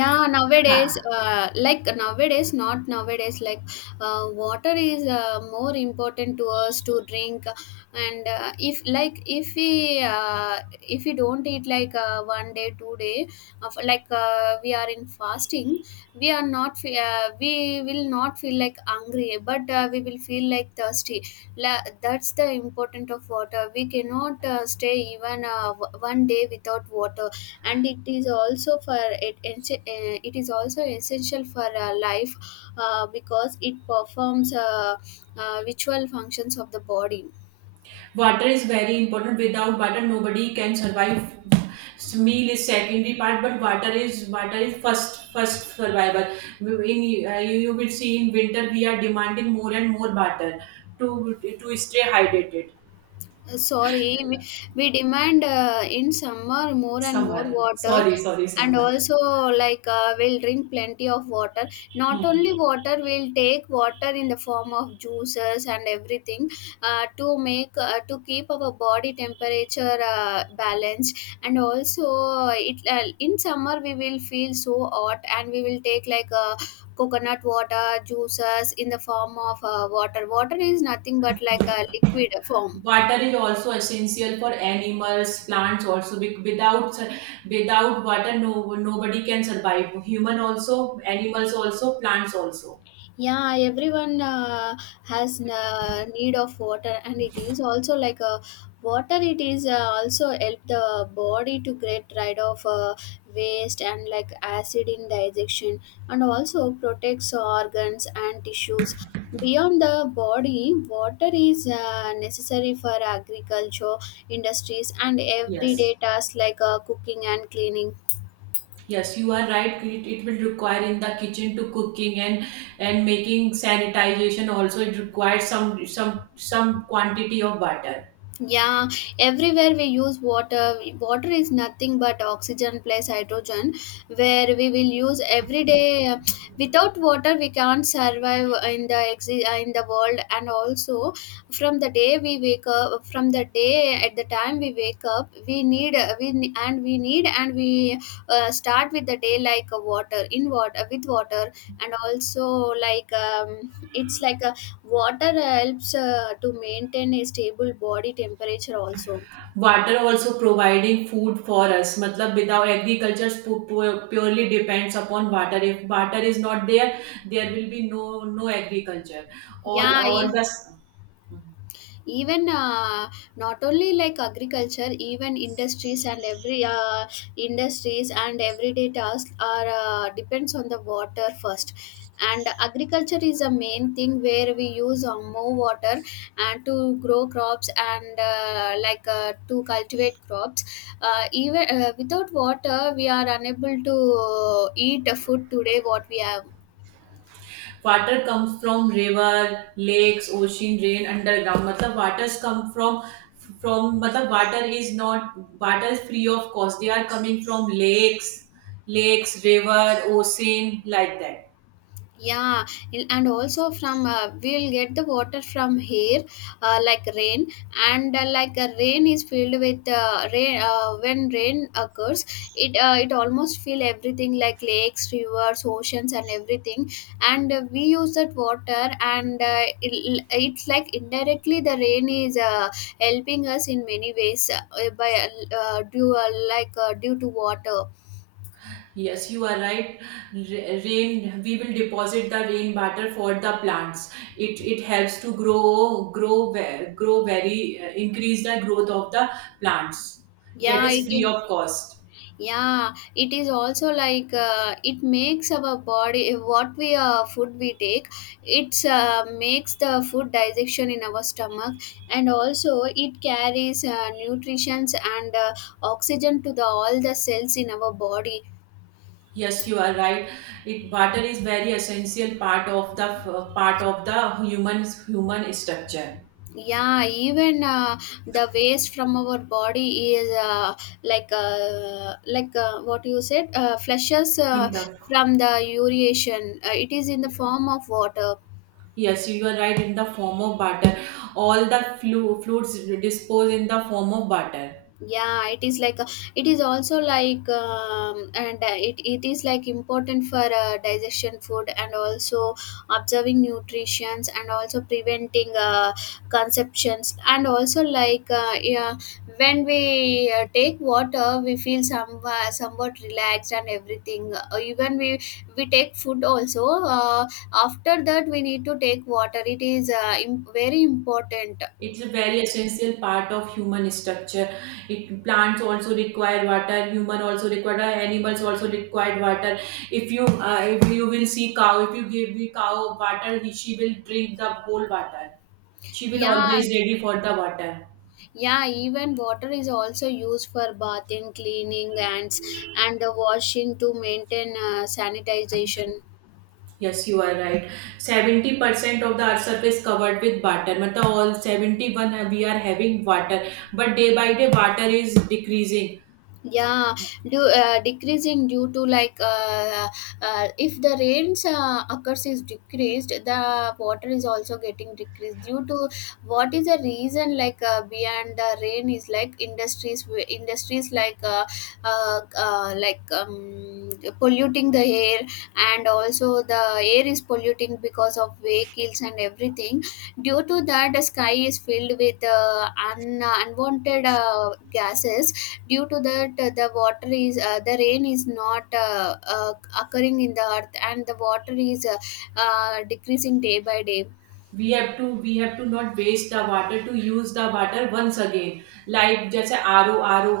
Yeah, nowadays, Ha- like, nowadays, not nowadays, like, water is more important to us to drink. And if, like, if we don't eat, like, one day, two day, of, like, we are in fasting. We will not feel, like, hungry, but we will feel, like, thirsty. That's the important of water. We cannot stay even one day without water. And it is also for it enche- eh, It is also essential for life, because it performs ritual functions of the body. Water is very important. Without water, nobody can survive. Meal is secondary part, but water is first survival. In, you will see in winter we are demanding more and more water to stay hydrated. Sorry, we demand in summer more and more Summer, water, sorry, and summer. also, like, we'll drink plenty of water. Not Hmm. only water, we'll take water in the form of juices and everything, to keep our body temperature balanced. And also, it in summer we will feel so hot, and we will take, like, coconut water juices in the form of water. Water is nothing but, like, a liquid form. Water is also essential for animals, plants also. Without without water, no nobody can survive. Human also, animals also, plants also. Yeah, everyone has need of water, and it is also like a water. It is also help the body to get rid of waste and, like, acid in digestion, and also protects organs and tissues. Beyond the body, water is necessary for agriculture, industries, and Yes. everyday tasks like cooking and cleaning. Yes, you are right. It will require in the kitchen to cooking and making sanitization also. It requires some quantity of water. Yeah, everywhere we use water. Water is nothing but oxygen plus hydrogen, where we will use every day. Without water, we can't survive in in the world. And also, from the day, at the time we wake up, we need we ne- and we need and we start with the day, like, a water, in water, with water, and also, like, it's like a. Water helps to maintain a stable body temperature also. Water also providing food for us. Matlab without agriculture purely depends upon water. If water is not there, there will be no agriculture. All Yeah, all the even not only, like, agriculture, even industries and every industries and everyday tasks are depends on the water first, and agriculture is a main thing where we use more water, and to grow crops, and like, to cultivate crops. Even without water we are unable to eat the food today what we have. Water comes from river lakes ocean rain underground मतलब waters come from. From मतलब water is not, water is free of cost. They are coming from lakes, lakes, river, ocean, like that. Yeah, and also, from we'll get the water from here, like, rain, and like, rain is filled with rain. When rain occurs, it almost fill everything, like lakes, rivers, oceans, and everything. And we use that water, and it's, like, indirectly the rain is helping us in many ways, by due to water. Yes, you are right. Rain, we will deposit the rain water for the plants. It helps to grow, grow, grow very increase the growth of the plants. That Yeah, is it free of cost. Yeah, it is also like, it makes our body what we food we take. It's makes the food digestion in our stomach, and also it carries nutrients and oxygen to the all the cells in our body. Yes, you are right. It water is very essential part of the part of the human structure. Yeah, even the waste from our body is like, what you said, flushes In the from the ureation. It is in the form of water. yes, you are right. In the form of water, all the fluids dispose in the form of water. Yeah, it is also like, and it is, like, important for digestion food, and also observing nutritions, and also preventing conceptions, and also, like, yeah, when we take water we feel somewhat relaxed and everything, even we take food also, after that we need to take water. It is very important. It's a very essential part of human structure. It plants also require water. Human also require water. Animals also require water. If you will see cow, if you give the cow water, he, she will drink the whole water. She will Yeah, always ready for the water. yeah, even water is also used for bathing, cleaning, and the washing to maintain sanitization. Yes, you are right. 70% of the earth surface covered with water. Matlab all 71, we are having water. But day by day water is decreasing. Yeah, do decreasing due to, like, if the rains occurs is decreased, the water is also getting decreased due to what is the reason, like, beyond the rain is, like, industries, like, like, polluting the air, and also the air is polluting because of vehicles and everything. Due to that, the sky is filled with unwanted gases. Due to that, the rain is not occurring in the earth, and the water is decreasing day by day. We have to, we have to not waste the water, to use the water once again, like just ro ro,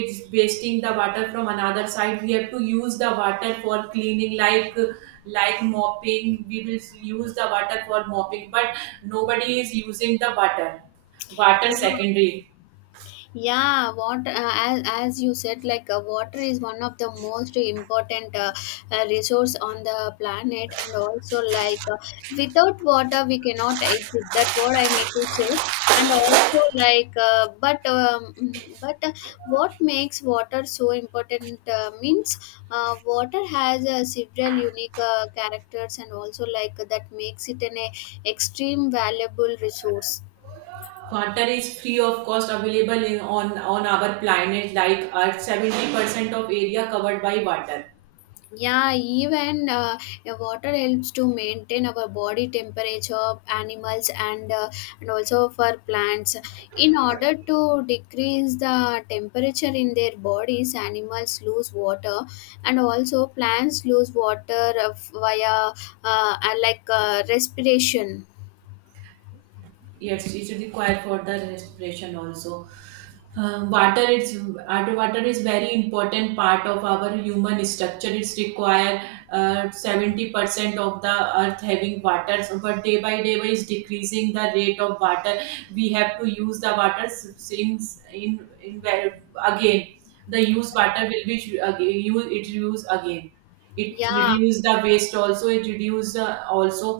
it's wasting the water from another side. We have to use the water for cleaning, like mopping. We will use the water for mopping, but nobody is using the water. Water Yeah, secondary. yeah, water, as you said, like, water is one of the most important, resource on the planet, and also, like, without water we cannot exist. That's what I need to say. And also, like, but, but, what makes water so important, means water has several unique characters, and also, like, that makes it an extreme valuable resource. Water is free of cost, available in, on our planet like earth. 70% of area covered by water. Yeah, even water helps to maintain our body temperature of animals, and also for plants. In order to decrease the temperature in their bodies, animals lose water, and also plants lose water via like, respiration. Yes, it's required for the respiration also. Water is. Water is very important part of our human structure. It's require 70% of the earth having water. So, but day by day by is decreasing the rate of water. We have to use the water since in again, the use water will be again use it, use again. It Yeah, reduce the waste also. It reduce also.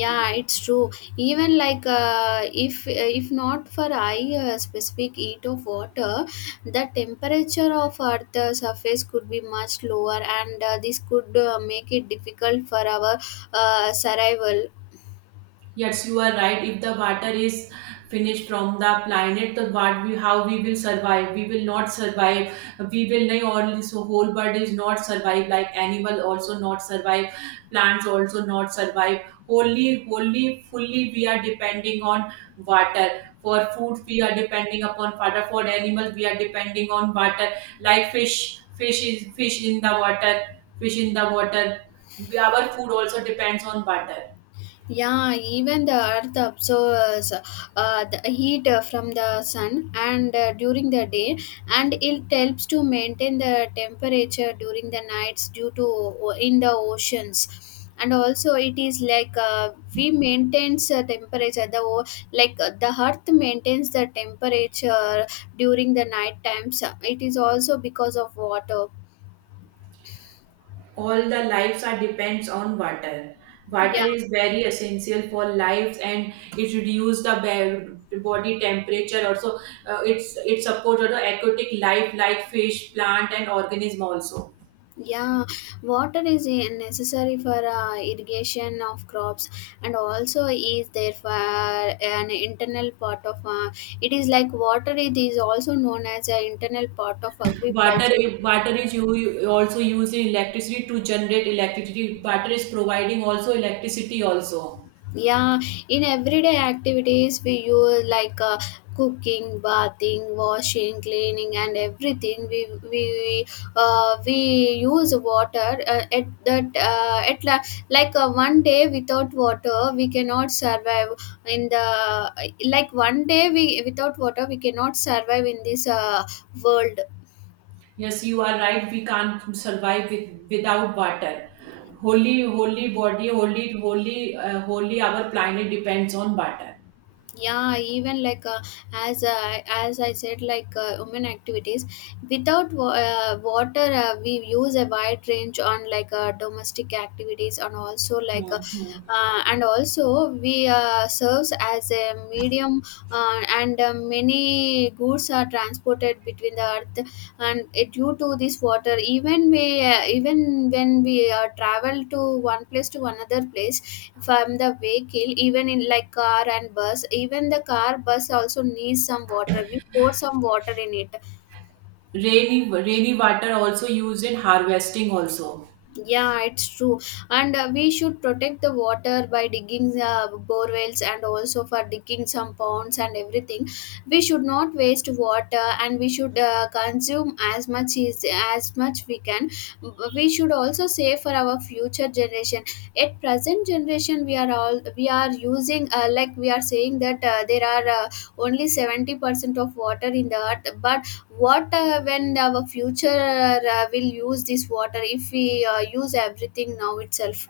yeah, it's true. Even, like, if not for I specific heat of water, the temperature of earth surface could be much lower, and this could make it difficult for our survival. Yes, you are right. If the water is finished from the planet, the what we how we will survive? We will not survive. We will not only, so whole bird is not survive, like animal also not survive, plants also not survive. Wholly, wholly, fully we are depending on water. For food, we are depending upon water. For animals, we are depending on water. Like fish, fish is fish in the water, fish in the water. Our food also depends on water. Yeah, even the earth absorbs the heat from the sun, and during the day, and it helps to maintain the temperature during the nights due to in the oceans. And also, it is like, we maintains temperature. Like, the earth maintains the temperature during the night times. It is also because of water. All the lives are depends on water. Yeah. Water is very essential for lives, and it reduce the body temperature also. It's it supports the aquatic life like fish, plant and organism also. Yeah, water is, necessary for irrigation of crops, and also is there for an internal part of, it is like water. It is also known as an internal part of Water agriculture. water is, you also using electricity, to generate electricity water is providing also electricity also. Yeah, in everyday activities, we use, like, cooking, bathing, washing, cleaning, and everything. We use water at that at la- like, one day without water we cannot survive in the, like, one day we without water we cannot survive in this world. Yes, you are right. We can't survive with, without water. Holy, holy body, holy, holy, holy. Our planet depends on water. Yeah, even, like, as I said, like, women activities, without wa- water, we use a wide range on, like, domestic activities, and also, like, Mhm. And also we serves as a medium, and many goods are transported between the earth, and due to this water, even when we travel to one place to another place from the vehicle, even in, like, car and bus. Even the car, bus also needs some water, we pour some water in it. Rainy, rainy water also used in harvesting also. Yeah, it's true. And we should protect the water by digging bore wells, and also for digging some ponds and everything. We should not waste water, and we should consume as much is as much we can. We should also save for our future generation. At present generation, we are using, like, we are saying that there are only 70% of water in the earth, but what when our future will use this water if we use everything now itself.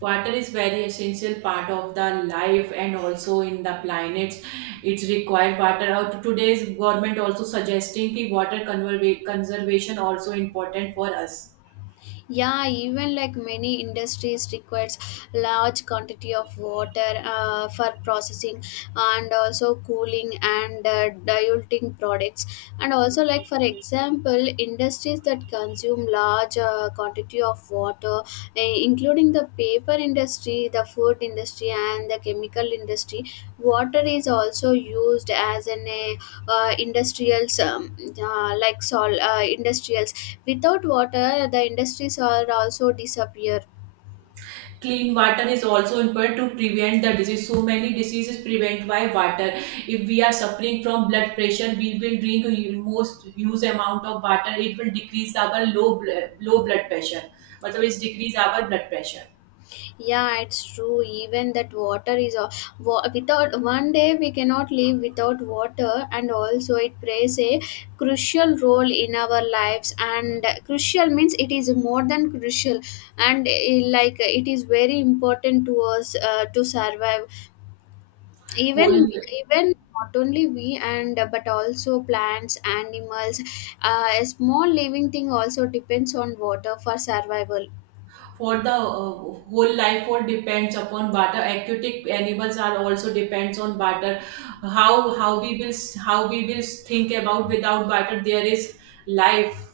Water is very essential part of the life and also in the planets. It's required water. Out today's government also suggesting that water conservation also important for us. Yeah, even, like, many industries requires large quantity of water for processing, and also cooling, and diluting products, and also, like, for example, industries that consume large quantity of water, including the paper industry, the food industry, and the chemical industry. Water is also used as an industrial, industrial. Without water, the industries are also disappear. Clean water is also important to prevent the disease. So many diseases prevent by water. If we are suffering from blood pressure, we will drink most huge amount of water. It will decrease our low blood pressure. मतलब it's decrease our blood pressure. Yeah, it's true. Even that water is a, without one day we cannot live without water, and also it plays a crucial role in our lives. And crucial means it is more than crucial, and like, it is very important to us to survive, Whole even, even not only we, and but also plants, animals, a small living thing also depends on water for survival. for the whole life all depends upon water. Aquatic animals are also depends on water. How how we will how we will think about without water there is life.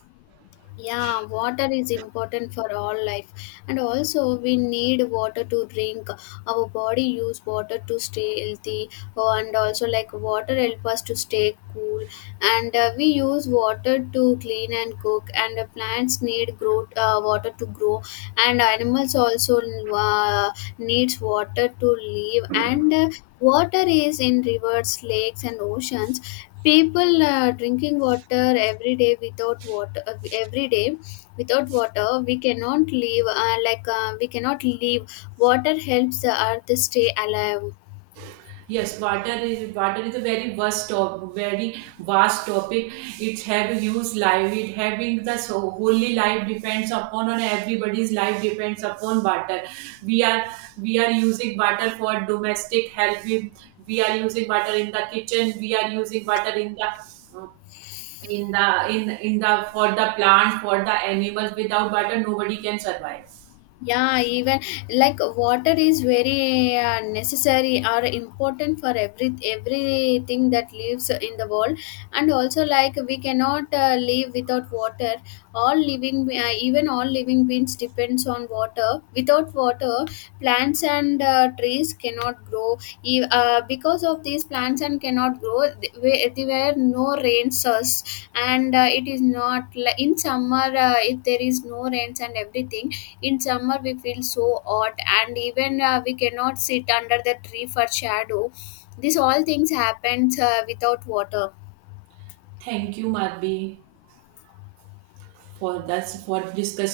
Yeah, water is important for all life, and also we need water to drink. Our body use water to stay healthy. Oh, and also, like, water help us to stay cool. And we use water to clean and cook, and plants need grow water to grow, and animals also uh, needs water to live. And water is in rivers, lakes, and oceans. People drinking water every day. Without water, every day without water we cannot live, like, we cannot live. Water helps the earth stay alive. Yes, water is a very vast very vast topic. It's have huge life. It having the so wholly life depends upon, or everybody's life depends upon water. We are we are using water for domestic help. We are using water in the kitchen. We are using water in the in the in the for the plant for the animals. Without water, nobody can survive. Yeah, even, like, water is very necessary or important for everything that lives in the world, and also, like, we cannot live without water. All living Even all living beings depends on water. Without water, plants and trees cannot grow. Because of these plants and cannot grow, there were no rain source, and it is not, like, in summer if there is no rains and everything. In summer, we feel so hot, and even we cannot sit under the tree for shadow. These all things happens without water. Thank you, Madhvi, for this, for discussing.